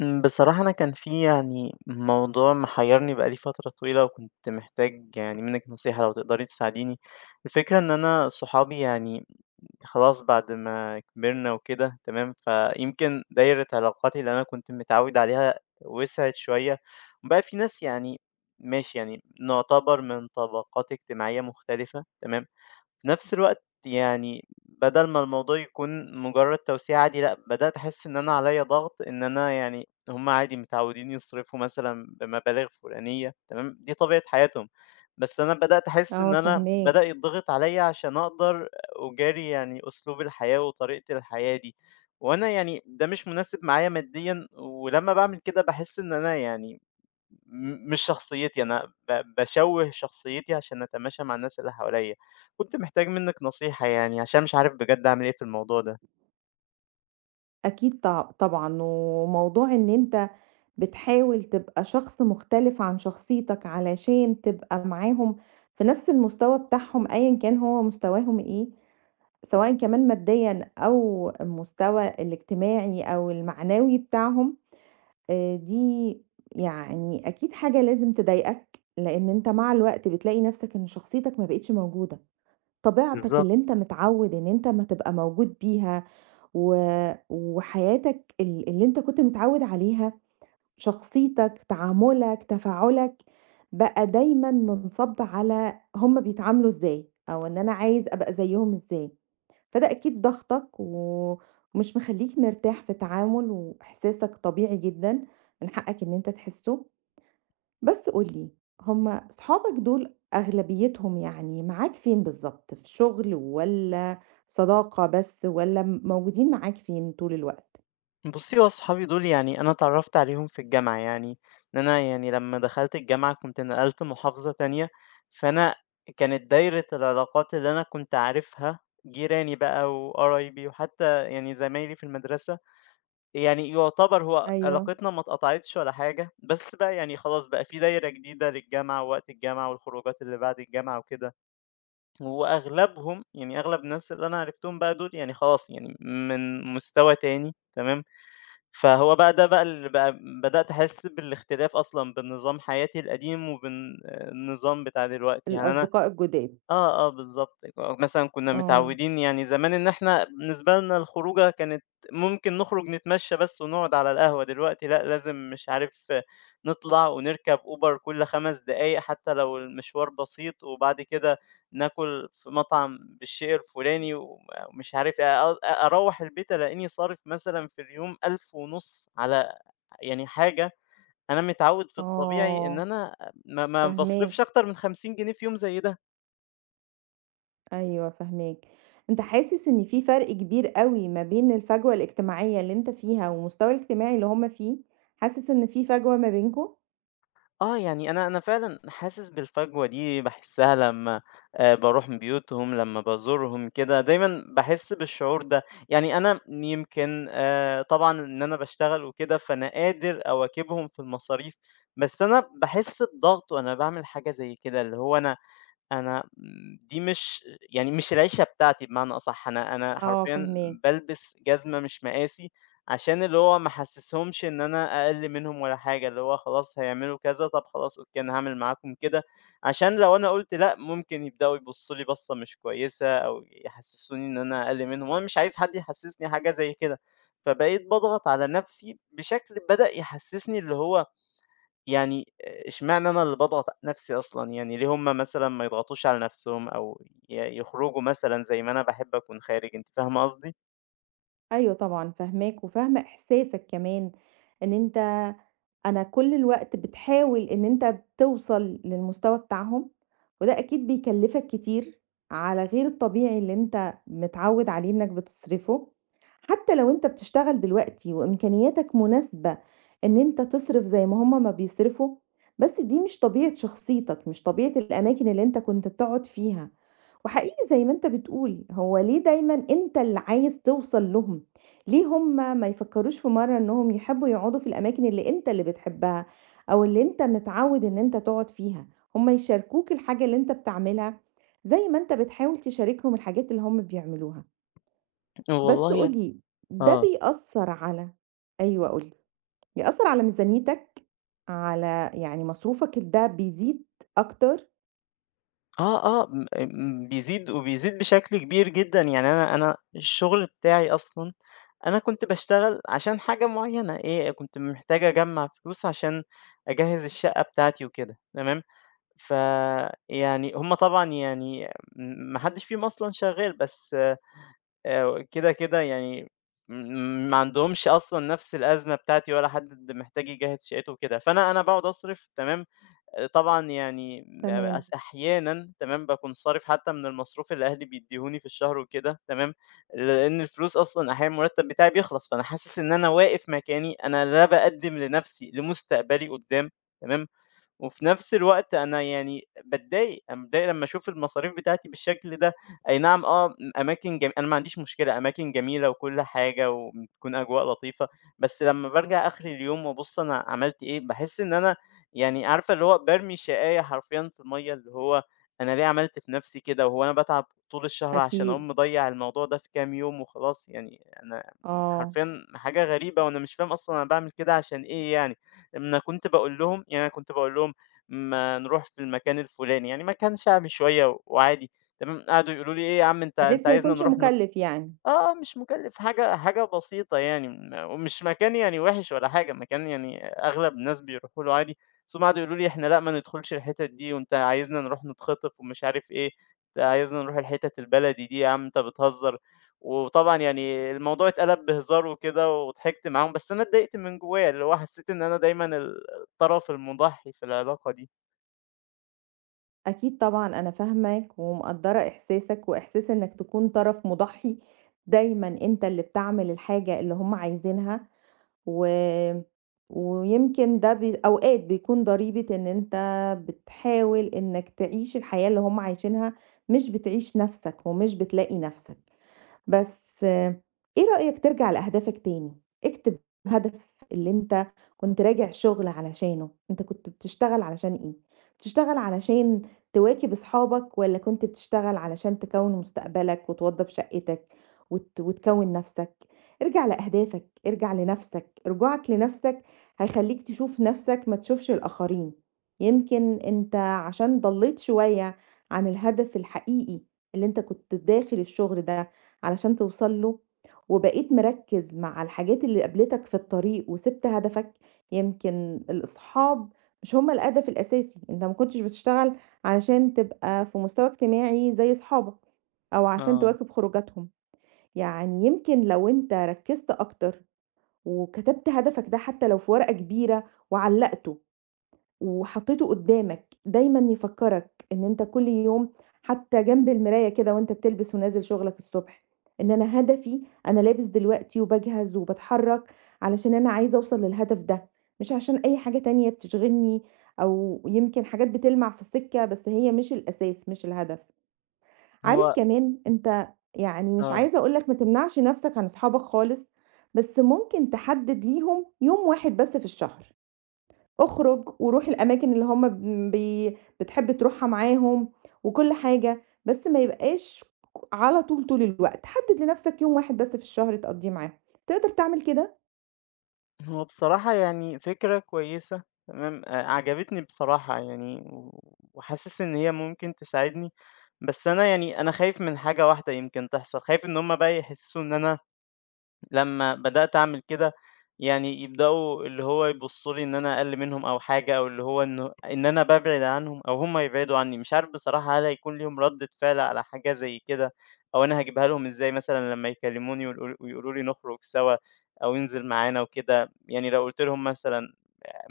بصراحة أنا كان في يعني موضوع محيّرني بقى لي فترة طويلة وكنت محتاج يعني منِّك نصيحة لو تقدري تساعديني. الفكرة إن أنا صحابي يعني خلاص بعد ما كبرنا وكده تمام، فيمكن دايرة علاقاتي اللي أنا كنت متعوّد عليها وسعت شوية، وبقى في ناس يعني ماشي يعني نعتبر من طبقات اجتماعية مختلفة تمام، في نفس الوقت يعني بدل ما الموضوع يكون مجرد توسيع عادي لأ، بدأت أحس إن أنا عليّا ضغط إن أنا يعني هم عادي متعودين يصرفوا مثلًا بمبالغ فلانية تمام، دي طبيعة حياتهم، بس أنا بدأت أحس إن آه أنا بدأ فاهماك، يتضغط عليّا عشان أقدر أجاري يعني أسلوب الحياة وطريقة الحياة دي، وأنا يعني ده مش مناسب معايا ماديًا، ولمّا باعمل كده باحس إن أنا يعني مش شخصيتي، أنا باشوّه شخصيتي عشان أتماشى مع الناس اللي حواليّا. كنت محتاج منِّك نصيحة يعني عشان مش عارف بجد أعمل إيه في الموضوع ده. أكيد طبعًا، وموضوع إن أنت بتحاول تبقى شخص مختلف عن شخصيتك علشان تبقى معاهم في نفس المستوى بتاعهم أيًا كان هو مستواهم إيه، سواء كمان ماديًا أو المستوى الاجتماعي أو المعنوي بتاعهم، دي يعني أكيد حاجة لازم تضايقك، لإن أنت مع الوقت بتلاقي نفسك إن شخصيتك ما بقتش موجودة، طبيعتك بالضبط. اللي أنت متعود إن أنت أمّا تبقى موجود بيها و وحياتك اللي أنت كنت متعوّد عليها، شخصيتك، تعاملك، تفاعلك، بقى دايمًا منصَب على هُم بيتعاملوا إزاي، أو إن أنا عايز أبقى زيّهم إزاي، فده أكيد ضاغطك و ومش مخلّيك مرتاح في التعامل، وإحساسك طبيعي جدًا، من حقك إن أنت تحسّه، بس قُل لي هُم صحابك دول أغلبيتهم يعني معاك فين بالضبط، في شغل والّا صداقة بس والّا موجودين معاك فين طول الوقت؟ بُصّي، هو أصحابي دول يعني أنا اتعرّفت عليهم في الجامعة، يعني إن أنا يعني لمّا دخلت الجامعة كنت نقلت محافظة تانية، فأنا كانت دايرة العلاقات اللي أنا كنت عارفها جيراني بقى وقرايبي وحتى يعني زمايلي في المدرسة. يعني يُعتبر هو أيوه. علاقتنا ما اتقطعتش ولا حاجة، بس بقى يعني خلاص بقى في دايرة جديدة للجامعة ووقت الجامعة والخروجات اللي بعد الجامعة وكده، وأغلبهم يعني أغلب الناس اللي أنا عرفتهم بقى دول يعني خلاص يعني من مستوى تاني تمام، فهو بقى ده بقى اللي بقى بدأت أحس بالاختلاف أصلًا بين نظام حياتي القديم وبين النظام بتاع دلوقتي، يعني أنا الأصدقاء الجداد. آه، آه، بالضبط، مثلًا كنا آه، متعودين يعني زمان إن إحنا بالنسبة لنا الخروجة كانت ممكن نخرج نتمشى بس ونقعد على القهوة، دلوقتي لأ، لازم مش عارف نطلع ونركب Uber كل 5 دقايق حتى لو المشوار بسيط، وبعد كده ناكل في مطعم بالشيء الفلاني، ومش عارف أ أ أروّح البيت ألاقيني صارف مثلًا في اليوم 1500 على يعني حاجة أنا متعود في الطبيعي إن آه، أنا ما باصرفش فاهماك، أكتر من 50 جنيه في يوم زي ده. أيوه فاهماك. أنت حاسس إن في فرق كبير أوي ما بين الفجوة الاجتماعية اللي أنت فيها والمستوى الاجتماعي اللي هُم فيه؟ حاسس إن في فجوة ما بينكم؟ آه، يعني أنا فعلًا حاسس بالفجوة دي باحسّها لمّا باروح بيوتهم، لمّا بازورهم كده، دايمًا باحس بالشعور ده. يعني أنا يمكن طبعًا إن أنا باشتغل وكده، فأنا قادر أواكبهم في المصاريف، بس أنا باحس بضغط وأنا باعمل حاجة زي كده، اللي هو أنا أنا م دي مش يعني مش العِشرة بتاعتي بمعنى أصح، أنا آه حرفيًا فاهماك. بالبس جزمة مش مقاسي، عشان اللي هو ما أحسسهمش إن أنا أقل منهم ولا حاجة، اللي هو خلاص هيعملوا كذا، طب خلاص أوكي أنا هاعمل معاكم كده، عشان لو أنا قُلت لأ، ممكن يبدأوا يبصّوا لي بصّة مش كويسة أو يحسسوني إن أنا أقل منهم، وأنا مش عايز حد يحسسني حاجة زي كده، فبقيت باضغط على نفسي بشكل بدأ يحسسني اللي هو يعني اشمعنى أنا اللي باضغط نفسي أصلًا، يعني ليه هُم مثلًا ما يضغطوش على نفسهم أو يخرجوا مثلًا زي ما أنا باحب أكون خارج، أنتِ فاهمة قصدي؟ أيوه طبعًا فاهماك وفاهمة إحساسك كمان إن أنت أنا كل الوقت بتحاول إن أنت توصل للمستوى بتاعهم. وده أكيد بيكلّفك كتير، على غير الطبيعي اللي أنت متعوّد عليه إنك بتصرفه، حتى لو أنت بتشتغل دلوقتي وإمكانياتك مناسبة إن أنت تصرف زي ما هم ما بيصرفوا، بس دي مش طبيعة شخصيتك، مش طبيعة الأماكن اللي أنت كنت بتقعد فيها، وحقيقي زي ما أنت بتقول، هو ليه دايمًا أنت اللي عايز توصل لهم؟ ليه هم ما يفكّروش في مرّة إنهم يحبّوا يقعدوا في الأماكن اللي أنت اللي بتحبها، أو اللي أنت متعوّد إن أنت تقعد فيها؟ هم يشاركوك الحاجة اللي أنت بتعملها، زي ما أنت بتحاول تشاركهم الحاجات اللي هم بيعملوها، بس والله قُل لي ده آه، بيأثّر على أيوه قُل لي، بيأثّر على ميزانيتك، على يعني مصروفك ده بيزيد أكتر؟ آه، آه، م م بيزيد وبيزيد بشكل كبير جدًا، يعني أنا الشغل بتاعي أصلًا أنا كنت باشتغل عشان حاجة معينة، إيه، كنت محتاج أجمّع فلوس عشان أجهّز الشقة بتاعتي وكده، تمام، فيعني هُم طبعًا يعني ما حدش فيهم أصلًا شغال، بس كده، كده يعني م ما عندهمش أصلًا نفس الأزمة بتاعتي ولا حد محتاج يجهّز شقته وكده، فأنا أنا باقعد أصرف تمام، آه، طبعًا يعني م تمام، أس أحيانًا تمام، باكون صارف حتى من المصروف اللي أهلي بيدّيهوني في الشهر وكده تمام، لإن الفلوس أصلًا أحيانًا المرتب بتاعي بيخلص، فأنا حاسس إن أنا واقف مكاني، أنا لا باقدّم لنفسي لمستقبلي قدّام تمام، وفي نفس الوقت أنا يعني باتضايق، أنا باتضايق لمّا أشوف المصاريف بتاعتي بالشكل ده، أي نعم آه أماكن أنا ما عنديش مشكلة، أماكن جميلة وكل حاجة وبتكون أجواء لطيفة، بس لمّا بارجع آخر اليوم وأبُص أنا عملت إيه، باحس إن أنا يعني عارفة اللي هو بارمي شقاية حرفيًا في المَيّة، اللي هو أنا ليه عملت في نفسي كده، وهو أنا باتعب طول الشهر عشان أكيد. أقوم مضيّع الموضوع ده في كام يوم وخلاص، يعني أنا آه، حرفيًا حاجة غريبة وأنا مش فاهم أصلًا أنا باعمل كده عشان إيه يعني، أنا كنت باقول لهم ما نروح في المكان الفلاني، يعني مكان شعبي شوية وعادي تمام، قعدوا يقولوا لي: "إيه يا عم أنت أنت بحيث ما عايزنا يكونش نروح ن" مُكلِّف يعني. آه، آه، مش مكلِّف حاجة حاجة بسيطة يعني، ومش مكان يعني وِحِش ولا حاجة، مكان يعني أغلب الناس بيروحوا له عادي، بس هُم قعدوا يقولوا لي: "إحنا لأ، ما ندخلش الحتت دي، وأنت عايزنا نروح نتخطف ومش عارف إيه، أنت عايزنا نروح الحتت البلدي دي، يا عم أنت بتهزر." وطبعًا يعني الموضوع اتقلب بهزار وكده وضحكت معاهم، بس أنا اتضايقت من جوايا، اللي هو حسيت إن أنا دايمًا الطرف المُضحّي في العلاقة دي. أكيد طبعًا أنا فاهماك ومقدّرة إحساسك وإحساس إنك تكون طرف مُضحّي، دايمًا أنت اللي بتعمل الحاجة اللي هم عايزينها و ويمكن ده أوقات بيكون ضريبة إن أنت بتحاول إنك تعيش الحياة اللي هم عايشينها، مش بتعيش نَفْسك ومش بتلاقي نَفْسك. بس إيه رأيك ترجع لأهدافك تاني؟ اكتب هدف اللي أنت كنت راجع شغل علشانه، أنت كنت بتشتغل علشان إيه؟ بتشتغل علشان تواكب أصحابك والّا كنت بتشتغل علشان تكوّن مستقبلك وتوضّب شقتك وت وتكوّن نَفْسك؟ ارجع لأهدافك، ارجع لنَفْسك، رجوعك لنَفْسك هيخلّيك تشوف نَفْسك ما تشوفش الآخرين، يمكن أنت عشان ضلّيت شوية عن الهدف الحقيقي اللي أنت كنت داخل الشغل ده علشان توصل له، وبقيت مركّز مع الحاجات اللي قابلتك في الطريق وسِبت هدفك، يمكن الأصحاب مش هُم الهدف الأساسي، أنت ما كنتش بتشتغل علشان تبقى في مستوى اجتماعي زي أصحابك، أو عشان آه. تواكب خروجاتهم، يعني يمكن لو أنت ركّزت أكتر وكتبت هدفك ده حتى لو في ورقة كبيرة وعلّقته وحطيته قدّامك دايمًا يفكّرك إن أنت كل يوم حتى جنب المراية كده وأنت بتلبس ونازل شغلك الصبح، إن أنا هدفي أنا لابس دلوقتي وباجهز وباتحرّك علشان أنا عايزة أوصل للهدف ده، مش عشان أي حاجة تانية بتشغلني أو يمكن حاجات بتلمع في السكة بس هي مش الأساس مش الهدف. عارف هو كمان أنت يعني مش آه. عايزة أقول لك ما تمنعش نَفْسك عن أصحابك خالص، بس ممكن تحدد ليهم يوم واحد بس في الشهر. اخرج وروح الأماكن اللي هم بتحب تروحها معاهم وكل حاجة، بس ما يبقاش على طول طول الوقت، حدد لنفسك يوم واحد بس في الشهر تقضّيه معاهم، تقدر تعمل كده؟ هو بصراحة يعني فكرة كويسة تمام، عجبتني بصراحة يعني وحاسس إن هي ممكن تساعدني، بس أنا يعني أنا خايف من حاجة واحدة يمكن تحصل، خايف إن هم بقى يحسّوا إن أنا لمّا بدأت أعمل كده، يعني يبدأوا اللي هو يبصّوا لي إن أنا أقل منهم أو حاجة، أو اللي هو إنه إن أنا بابعد عنهم أو هُم يبعدوا عني، مش عارف بصراحة هل هيكون ليهم ردّة فعل على حاجة زي كده، أو أنا هاجيبها لهم إزاي مثلًا لمّا يكلموني ويقولوا لي نخرج سوا أو انزل معانا وكده، يعني لو قُلت لهم مثلًا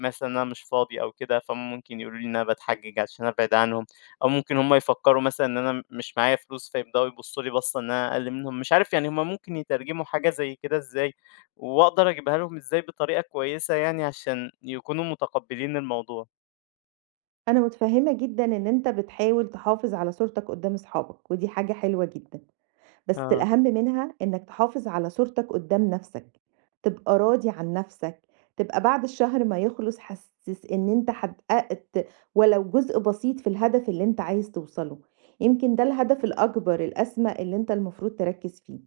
مثلًا إن أنا مش فاضي أو كده، فهُم ممكن يقولوا لي إن أنا باتحجج عشان أبعد عنهم. أو ممكن هم يفكّروا مثلًا إن أنا مش معايا فلوس، فيبدأوا يبصّوا لي بصّة إن أنا أقل منهم، مش عارف يعني هم ممكن يترجموا حاجة زي كده إزاي، وأقدر أجيبها لهم إزاي بطريقة كويسة يعني عشان يكونوا متقبّلين الموضوع؟ أنا متفهمة جدًا إن أنت بتحاول تحافظ على صورتك قدّام أصحابك، ودي حاجة حلوة جدًا. بس آه. الأهم منها إنك تحافظ على صورتك قدّام نَفْسك، تبقى راضي عن نَفْسك، تبقى بعد الشهر ما يخلص حاسس إن أنت حققت ولو جزء بسيط في الهدف اللي أنت عايز توصله، يمكن ده الهدف الأكبر الأسمى اللي أنت المفروض تركّز فيه،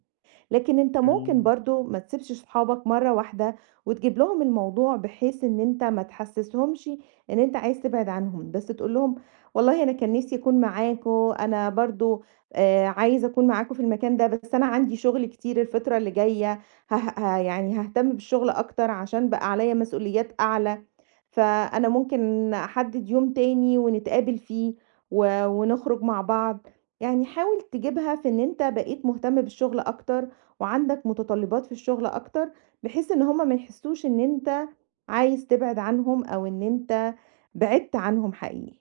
لكن أنت ممكن إمم، برضه ما تسيبش صحابك مرّة واحدة وتجيب لهم الموضوع بحيث إن أنت ما تحسسهمش إن أنت عايز تبعد عنهم، بس تقول لهم والله أنا كان نِفْسي أكون معاكم، أنا برضه عايزة أكون معاكم في المكان ده، بس أنا عندي شغل كتير الفترة اللي جاية، هه ه يعني هاهتم بالشغل أكتر عشان بقى عليّا مسؤوليات أعلى، فأنا ممكن أحدد يوم تاني ونتقابل فيه و ونخرج مع بعض، يعني حاول تجيبها في إن أنت بقيت مهتم بالشغل أكتر، وعندك متطلبات في الشغل أكتر، بحيث إن هُم ما يحسوش إن أنت عايز تبعد عنهم أو إن أنت بعدت عنهم حقيقي،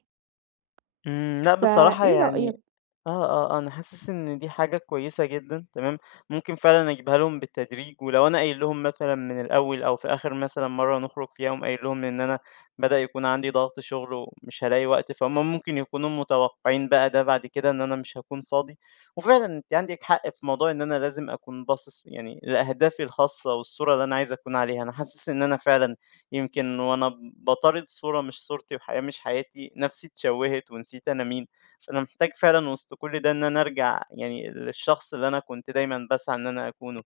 إمم، لأ بصراحة فإيه رأيك؟ يعني آه، آه، أنا حاسس إن دي حاجة كويسة جدًا، تمام، ممكن فعلًا أجيبها لهم بالتدريج، ولو أنا قايل لهم مثلًا من الأول أو في آخر مثلًا مرة نخرج فيها أقوم قايل لهم إن أنا بدأ يكون عندي ضغط شغل ومش هالاقي وقت، فهُم ممكن يكونوا متوقعين بقى ده بعد كده إن أنا مش هاكون فاضي، وفعلًا أنتِ عندِك حق في موضوع إن أنا لازم أكون باصص يعني لأهدافي الخاصة والصورة اللي أنا عايز أكون عليها، أنا حاسس إن أنا فعلًا يمكن وأنا باطارد صورة مش صورتي وحياة مش حياتي، نَفْسي اتشوّهت ونسيت أنا مين. فأنا محتاج فعلًا وسط كل ده إن أنا أرجع يعني للشخص اللي أنا كنت دايمًا باسعى إن أنا أكونه،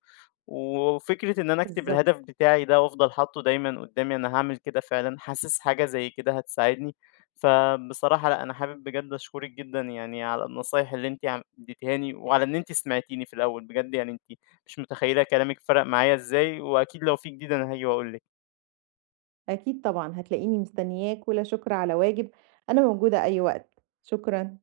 وفكرة إن أنا أكتب بالضبط. الهدف بتاعي ده وأفضل حاطّه دايمًا قدّامي أنا هاعمل كده فعلًا، حاسس حاجة زي كده هتساعدني، فبصراحة لأ، أنا حابب بجد أشكرِك جدًا يعني على النصايح اللي أنتِ عم اديتيهاني وعلى إن أنتِ سمعتيني في الأول، بجد يعني أنتِ مش متخيلة كلامِك فرق معايا إزاي، وأكيد لو في جديد أنا هاجي وأقول لِك. أكيد طبعًا، هتلاقيني مستنياك، ولا شكر على واجب، أنا موجودة أي وقت، شكرًا.